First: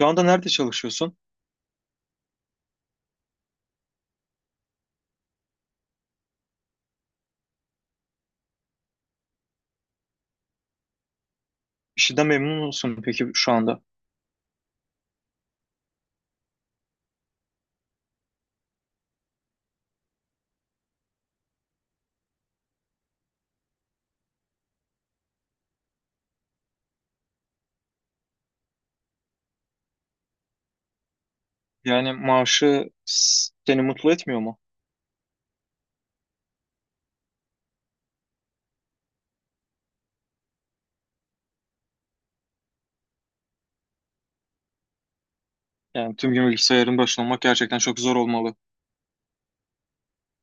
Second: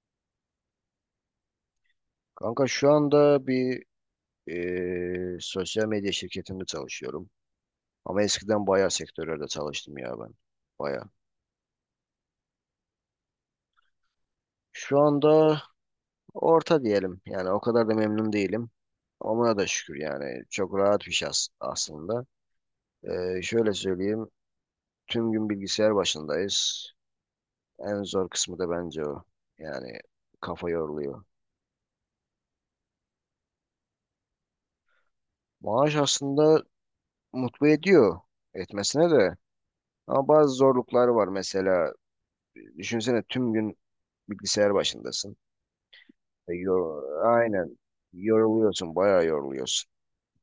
Şu anda nerede çalışıyorsun? Kanka şu anda bir sosyal medya şirketinde çalışıyorum. Ama eskiden bayağı sektörlerde çalıştım ya ben. Bayağı. İşinden memnun musun peki şu anda? Şu anda orta diyelim. Yani o kadar da memnun değilim. Ama buna da şükür yani. Çok rahat bir şey aslında. Şöyle söyleyeyim. Tüm gün bilgisayar başındayız. En zor kısmı da bence o. Yani kafa yoruluyor. Yani maaşı seni mutlu etmiyor mu? Maaş aslında mutlu ediyor. Etmesine de. Ama bazı zorluklar var. Mesela düşünsene tüm gün bilgisayar başındasın. Yani tüm gün E, bilgisayarın yor- başında olmak aynen. gerçekten çok zor olmalı. Yoruluyorsun, bayağı yoruluyorsun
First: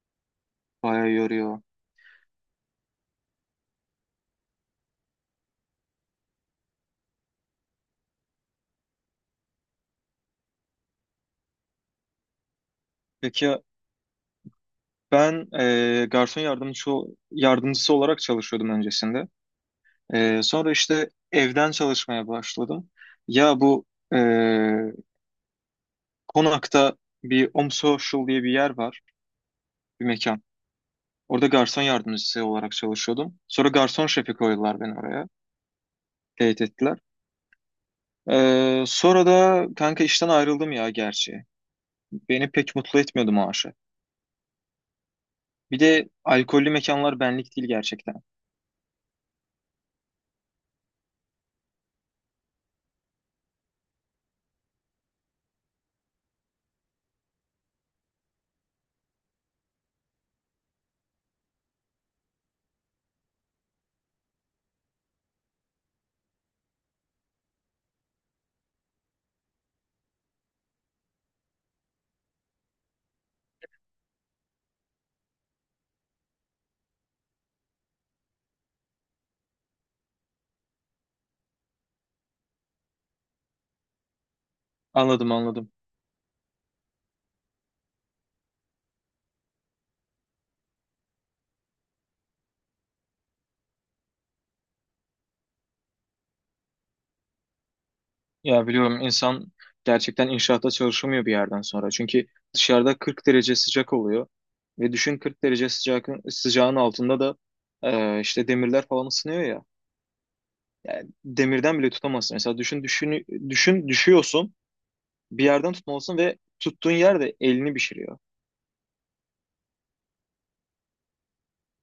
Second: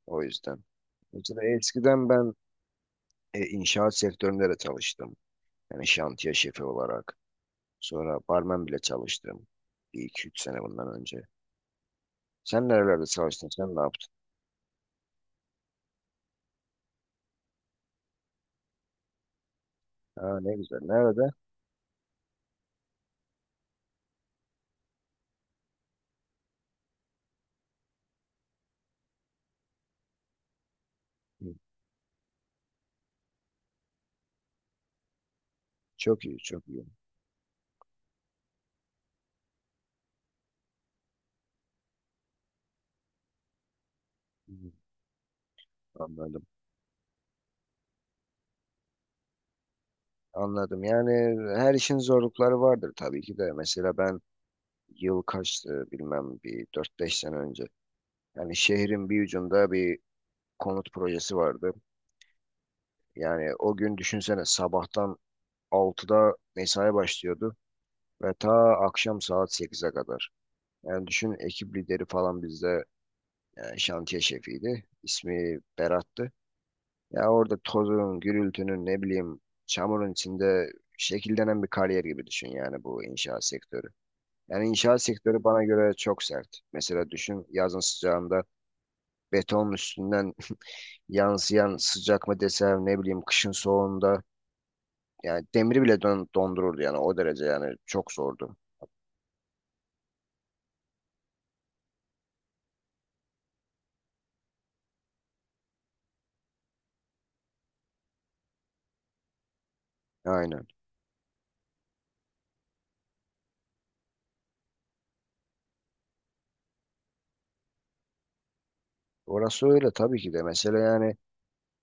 o yüzden. Bayağı Mesela yoruyor. eskiden ben inşaat sektöründe de çalıştım. Yani şantiye şefi olarak. Sonra barmen bile çalıştım. Bir iki üç sene bundan önce. Sen nerelerde çalıştın? Peki Sen ne yaptın? ben garson yardımcısı olarak çalışıyordum öncesinde. Ha, ne Sonra güzel. işte Nerede? evden çalışmaya başladım. Ya bu e, Konak'ta bir Om Social diye bir yer var, bir mekan. Orada Hı, garson yardımcısı olarak çalışıyordum. Sonra garson şefi koydular beni oraya. çok iyi, Teyit çok iyi. ettiler. Sonra da kanka işten ayrıldım ya gerçi. Beni pek mutlu etmiyordu maaşı. Hı, Bir de anladım. alkollü mekanlar benlik değil gerçekten. Anladım. Yani her işin zorlukları vardır tabii ki de. Mesela ben yıl kaçtı bilmem bir dört beş sene önce yani şehrin bir ucunda bir konut projesi vardı. Yani o gün düşünsene sabahtan 6'da mesai başlıyordu ve ta akşam saat 8'e kadar. Yani düşün ekip lideri falan bizde yani şantiye şefiydi. İsmi Berat'tı. Ya orada tozun, gürültünün ne bileyim çamurun içinde şekillenen bir kariyer gibi düşün yani bu inşaat sektörü. Yani inşaat Anladım, sektörü bana anladım. göre çok sert. Mesela düşün yazın sıcağında betonun üstünden yansıyan sıcak mı desem ne bileyim kışın soğuğunda yani demiri bile dondururdu yani o derece yani çok zordu. Ya biliyorum, insan gerçekten inşaatta çalışamıyor bir yerden sonra. Çünkü dışarıda 40 derece sıcak oluyor. Ve düşün, 40 derece sıcak, sıcağın altında da işte demirler falan ısınıyor ya. Aynen. Yani demirden bile tutamazsın. Mesela düşün, düşün, düşün, düşüyorsun, bir yerden tutmalısın ve tuttuğun yer de elini pişiriyor. Orası öyle tabii ki de. Mesela yani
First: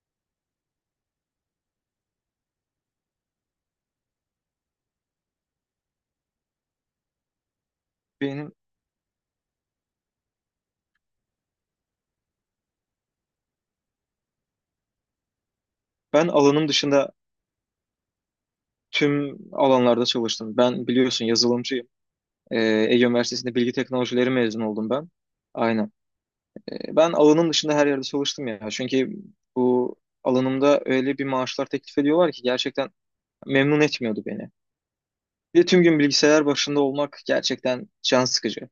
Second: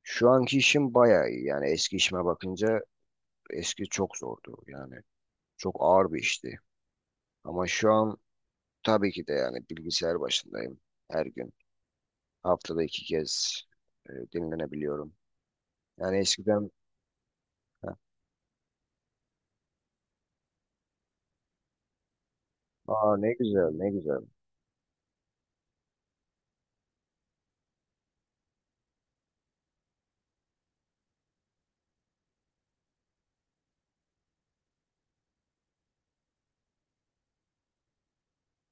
şu anki işim bayağı iyi. Yani eski işime bakınca eski çok zordu. Yani çok ağır bir işti. Ama şu an Benim tabii ki de yani bilgisayar başındayım her gün. Haftada 2 kez dinlenebiliyorum. Yani ben alanım eskiden. dışında Ha. tüm alanlarda çalıştım. Ben biliyorsun yazılımcıyım. Ee, Ege Aa, ne Üniversitesi'nde güzel, bilgi ne güzel. teknolojileri mezun oldum ben. Aynen. Ben alanım dışında her yerde çalıştım ya. Çünkü bu alanımda öyle bir maaşlar teklif ediyorlar ki gerçekten memnun etmiyordu beni. Bir de tüm gün bilgisayar başında olmak gerçekten can sıkıcı.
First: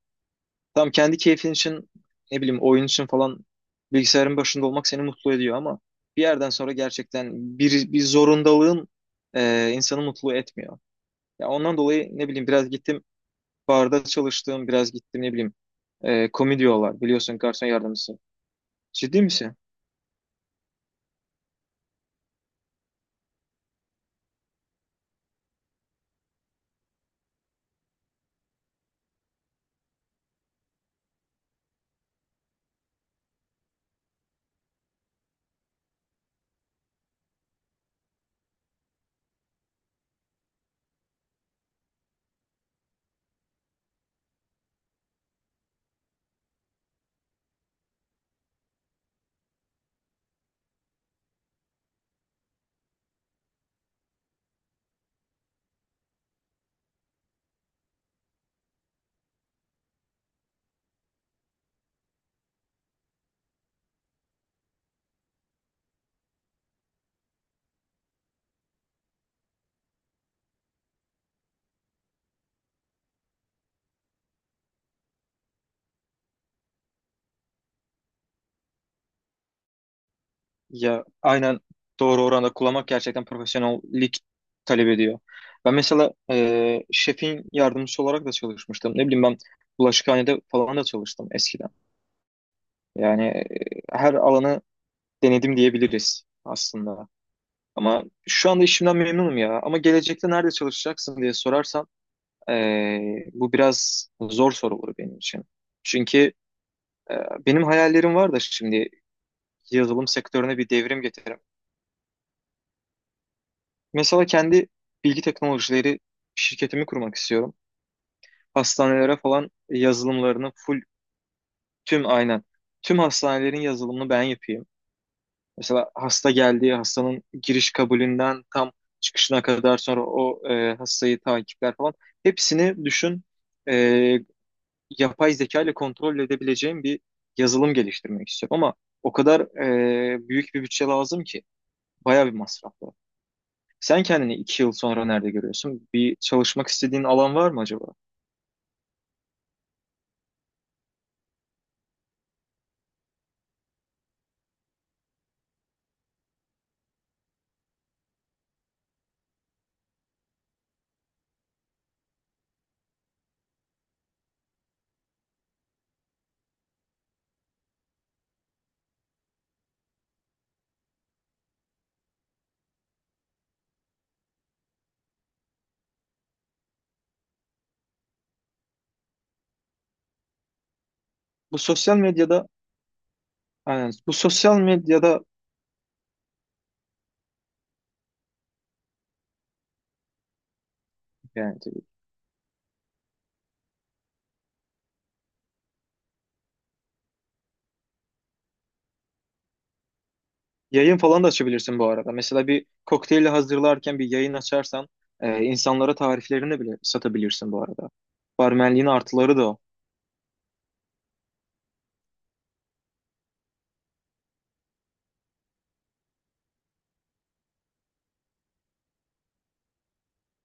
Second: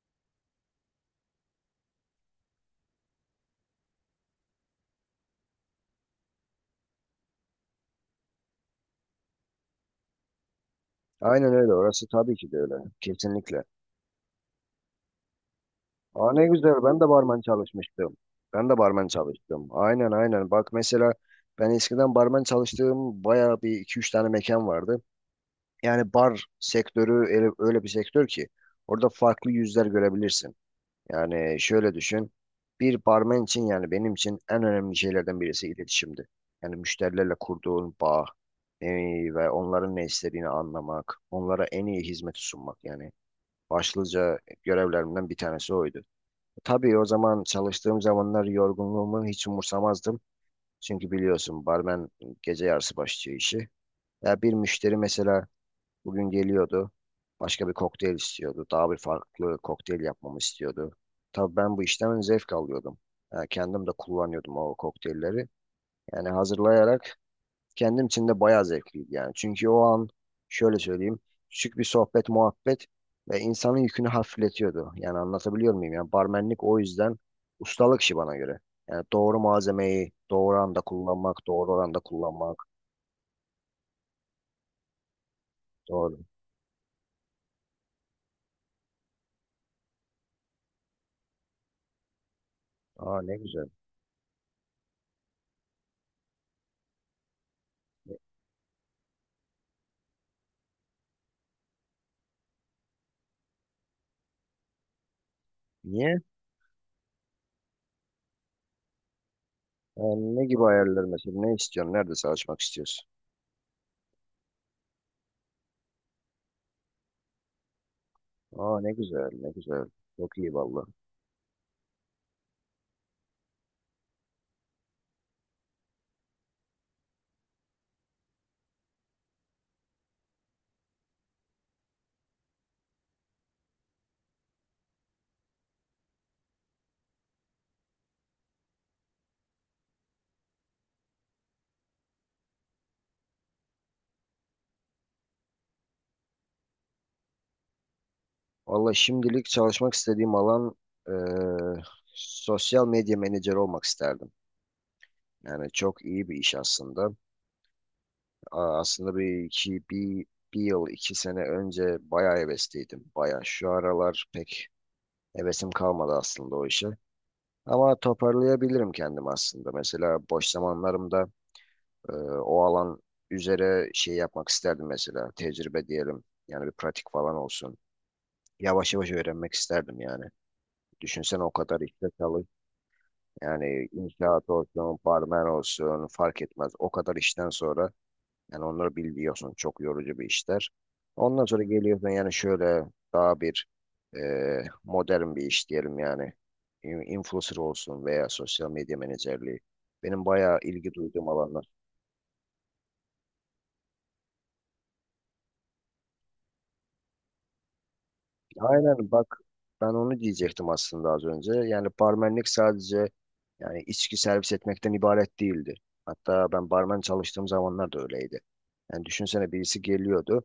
Tam kendi keyfin için ne bileyim oyun için falan bilgisayarın başında olmak seni mutlu ediyor ama bir yerden sonra gerçekten bir zorundalığın insanı mutlu etmiyor. Ya Aynen öyle, ondan orası dolayı ne tabii bileyim ki de biraz öyle. gittim Kesinlikle. barda çalıştığım, biraz gittim ne bileyim. E, Aa, ne komi güzel, ben de biliyorsun, barmen garson çalışmıştım. yardımcısı. Ben de barmen Ciddi misin? çalıştım. Aynen, aynen. Bak mesela ben eskiden barmen çalıştığım bayağı bir iki üç tane mekan vardı. Yani bar sektörü öyle, öyle bir sektör ki orada farklı yüzler görebilirsin. Yani şöyle düşün. Bir barmen için yani benim için en önemli şeylerden birisi iletişimdi. Yani müşterilerle kurduğun bağ e, ve onların ne istediğini anlamak, onlara en iyi hizmeti sunmak yani başlıca görevlerimden bir tanesi oydu. Tabii o zaman çalıştığım zamanlar yorgunluğumu hiç umursamazdım. Çünkü biliyorsun barmen gece yarısı başlıyor işi. Ya bir müşteri mesela bugün geliyordu. Başka bir kokteyl istiyordu. Daha bir farklı kokteyl yapmamı istiyordu. Tabii ben bu işten zevk alıyordum. Ya kendim de kullanıyordum o kokteylleri. Yani hazırlayarak kendim için de bayağı zevkliydi yani. Çünkü o an şöyle söyleyeyim, küçük bir sohbet muhabbet ve insanın yükünü hafifletiyordu. Yani anlatabiliyor muyum? Yani barmenlik o yüzden ustalık işi bana göre. Yani doğru malzemeyi doğru anda Ya kullanmak, aynen, doğru oranda doğru oranda kullanmak. kullanmak gerçekten profesyonellik talep ediyor. Ben mesela Doğru. Şefin yardımcısı olarak da çalışmıştım. Ne bileyim, ben bulaşıkhanede falan da çalıştım eskiden. Aa, Yani ne güzel. her alanı denedim diyebiliriz aslında. Ama şu anda işimden memnunum ya. Ama gelecekte nerede çalışacaksın diye sorarsan bu biraz zor soru olur benim için. Niye? Çünkü Ee, benim hayallerim var da şimdi yazılım Yani ne sektörüne gibi bir devrim ayarlar getiririm. mesela? Ne istiyorsun? Nerede çalışmak istiyorsun? Mesela kendi bilgi teknolojileri şirketimi kurmak istiyorum. Aa, ne Hastanelere güzel, ne falan güzel. Çok yazılımlarını iyi full, vallahi. tüm, aynen, tüm hastanelerin yazılımını ben yapayım. Mesela hasta geldiği, hastanın giriş kabulünden tam çıkışına kadar, sonra o hastayı takipler falan, hepsini düşün, e, yapay zeka ile kontrol edebileceğim bir yazılım geliştirmek istiyorum ama o kadar büyük bir bütçe lazım ki. Bayağı bir masraf var. Sen kendini iki yıl sonra nerede görüyorsun? Bir çalışmak istediğin alan var mı acaba? Vallahi şimdilik çalışmak istediğim alan eee, sosyal medya menajeri olmak isterdim. Yani çok iyi bir iş aslında. Aa, aslında bir yıl 2 sene önce bayağı hevesliydim. Bayağı şu aralar pek hevesim kalmadı aslında o işe. Ama toparlayabilirim kendimi aslında. Mesela boş zamanlarımda e, o alan üzere şey yapmak isterdim mesela. Tecrübe diyelim. Yani bir pratik falan olsun. Yavaş yavaş öğrenmek isterdim yani. Düşünsene o Bu kadar sosyal işte çalış. medyada, Yani aynen, bu inşaat sosyal olsun, medyada, barmen olsun fark etmez. O kadar işten sonra yani onları biliyorsun çok yorucu bir işler. Ondan yani sonra tabii, geliyorsun yani şöyle daha bir e, modern bir iş diyelim yani. Influencer olsun veya sosyal medya menajerliği. Benim bayağı ilgi yayın falan da duyduğum alanlar. açabilirsin bu arada. Mesela bir kokteyli hazırlarken bir yayın açarsan insanlara tariflerini bile satabilirsin bu arada. Barmenliğin Aynen bak, artıları da o. ben onu diyecektim aslında az önce. Yani barmenlik sadece yani içki servis etmekten ibaret değildi. Hatta ben barmen çalıştığım zamanlar da öyleydi. Yani düşünsene birisi geliyordu.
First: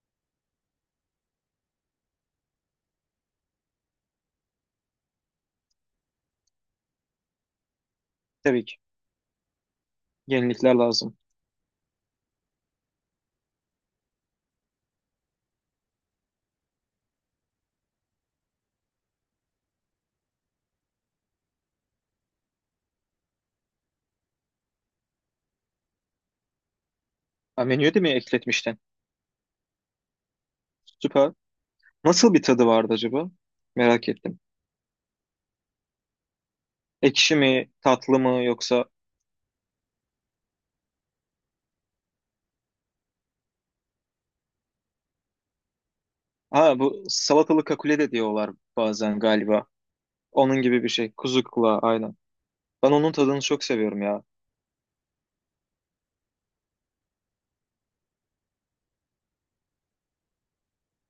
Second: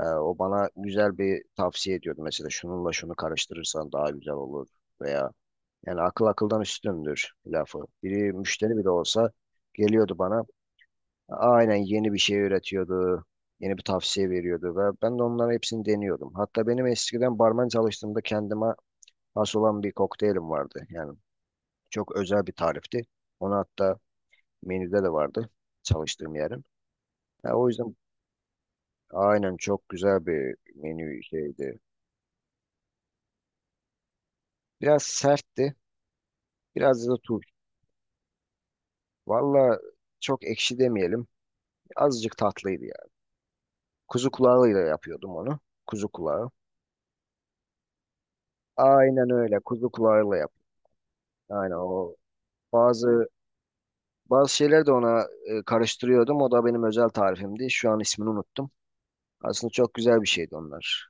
O bana güzel bir tavsiye ediyordu. Mesela şununla şunu karıştırırsan daha güzel olur veya yani akıl akıldan üstündür lafı. Biri Tabii ki, müşteri bile olsa geliyordu bana. yenilikler lazım. Aynen yeni bir şey üretiyordu. Yeni bir tavsiye veriyordu ve ben de onların hepsini deniyordum. Hatta benim eskiden barman çalıştığımda kendime has olan bir kokteylim vardı. Yani çok özel bir tarifti. Onu hatta menüde de vardı çalıştığım yerin. Ya Ha, o menüye yüzden de mi ekletmiştin? aynen çok güzel bir menü Süper. şeydi. Nasıl bir tadı vardı acaba? Merak ettim. Biraz sertti. Biraz da Ekşi tuz. mi, tatlı mı, yoksa? Valla çok ekşi demeyelim. Azıcık tatlıydı yani. Kuzu kulağıyla yapıyordum onu. Kuzu kulağı. Ha, bu salatalı kakule de diyorlar bazen Aynen öyle. galiba. Kuzu kulağıyla yap. Onun gibi bir şey. Kuzu Aynen kulağı, o. aynen. Ben onun Bazı tadını çok seviyorum ya. bazı şeyler de ona karıştırıyordum. O da benim özel tarifimdi. Şu an ismini unuttum. Aslında çok güzel bir şeydi onlar.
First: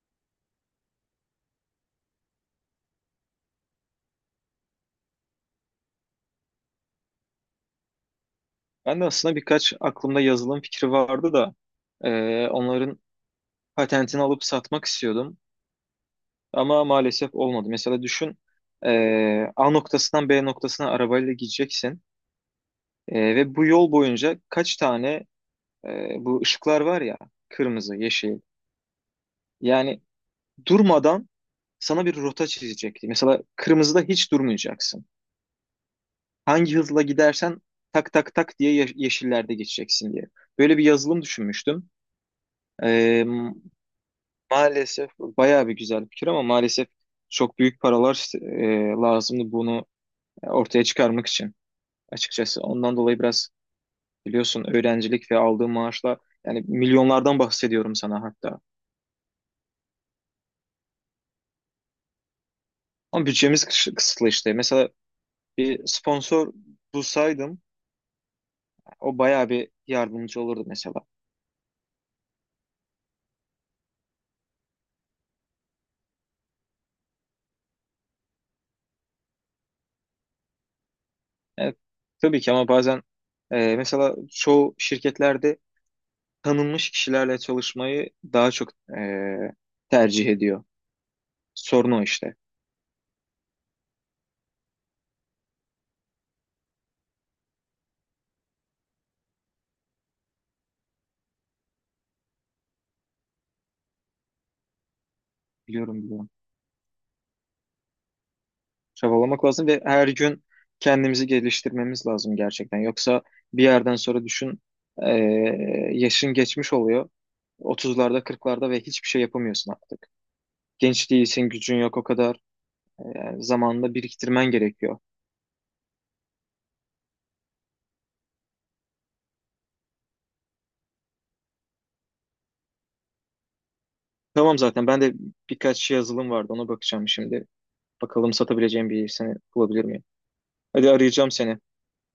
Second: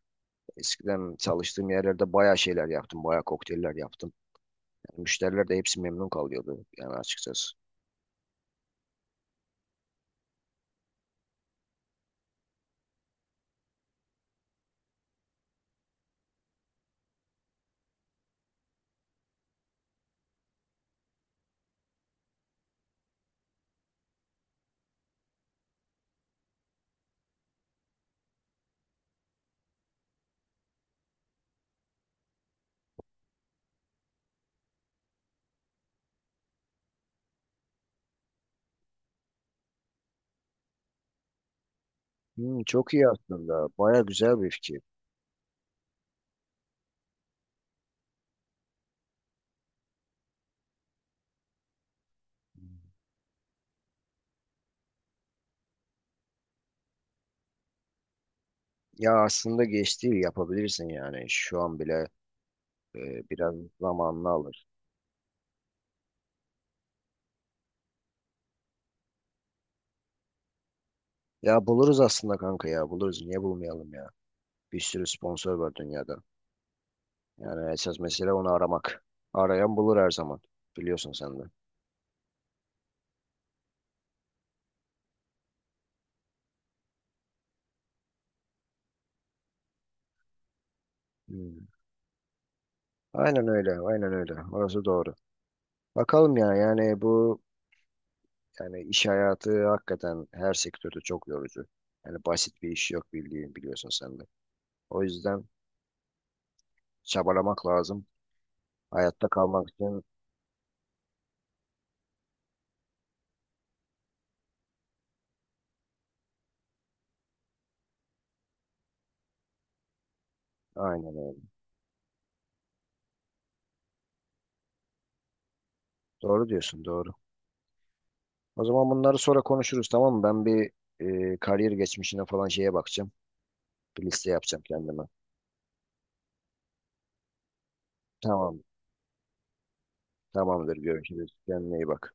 Eskiden çalıştığım yerlerde bayağı şeyler yaptım. Bayağı kokteyller yaptım. Yani müşteriler de hepsi memnun kalıyordu yani açıkçası. Ben de aslında birkaç aklımda yazılım fikri vardı da onların patentini alıp satmak istiyordum. Ama maalesef olmadı. Mesela düşün, e, A noktasından B noktasına arabayla gideceksin. Ve bu yol boyunca kaç tane bu ışıklar var ya, kırmızı, yeşil. Yani durmadan sana bir rota çizecekti. Mesela kırmızıda hiç durmayacaksın. Hangi hızla gidersen tak tak tak diye yeşillerde geçeceksin diye. Böyle bir yazılım düşünmüştüm. Hmm, çok iyi Ee, aslında. Bayağı güzel bir fikir. Maalesef bayağı bir güzel bir fikir ama maalesef çok büyük paralar lazımdı bunu ortaya çıkarmak için açıkçası. Ondan dolayı biraz, biliyorsun, öğrencilik ve aldığım maaşla, yani milyonlardan bahsediyorum sana hatta. Ya aslında geç değil yapabilirsin yani. Şu an bile Ama biraz bütçemiz zamanını kısıtlı işte. alır. Mesela bir sponsor bulsaydım o bayağı bir yardımcı olurdu mesela. Ya buluruz aslında kanka, ya buluruz. Niye bulmayalım ya? Bir sürü sponsor var dünyada. Yani esas mesele onu aramak. Arayan bulur her zaman. Biliyorsun sen de. Evet, tabii ki, ama bazen mesela çoğu şirketlerde tanınmış kişilerle çalışmayı daha çok e, tercih ediyor. Hmm. Sorun o işte. Aynen öyle, aynen öyle. Orası doğru. Bakalım ya, yani bu, yani iş hayatı hakikaten her sektörde çok yorucu. Yani basit bir iş yok bildiğin, biliyorsun sen de. O yüzden Biliyorum, biliyorum. çabalamak lazım. Hayatta Çabalamak lazım kalmak ve için her gün kendimizi geliştirmemiz lazım gerçekten. Yoksa bir yerden sonra düşün, e, yaşın geçmiş oluyor. Otuzlarda, kırklarda ve hiçbir şey yapamıyorsun artık. Genç aynen öyle. değilsin, gücün yok o kadar. Yani zamanında biriktirmen gerekiyor. Doğru diyorsun, doğru. O zaman bunları sonra konuşuruz, tamam mı? Ben bir kariyer geçmişine falan şeye bakacağım. Bir liste Tamam, yapacağım zaten ben kendime. de birkaç yazılım vardı, ona bakacağım şimdi. Bakalım, Tamam. satabileceğim bir seni bulabilir miyim? Tamamdır. Hadi, Görüşürüz. arayacağım seni. Kendine iyi bak.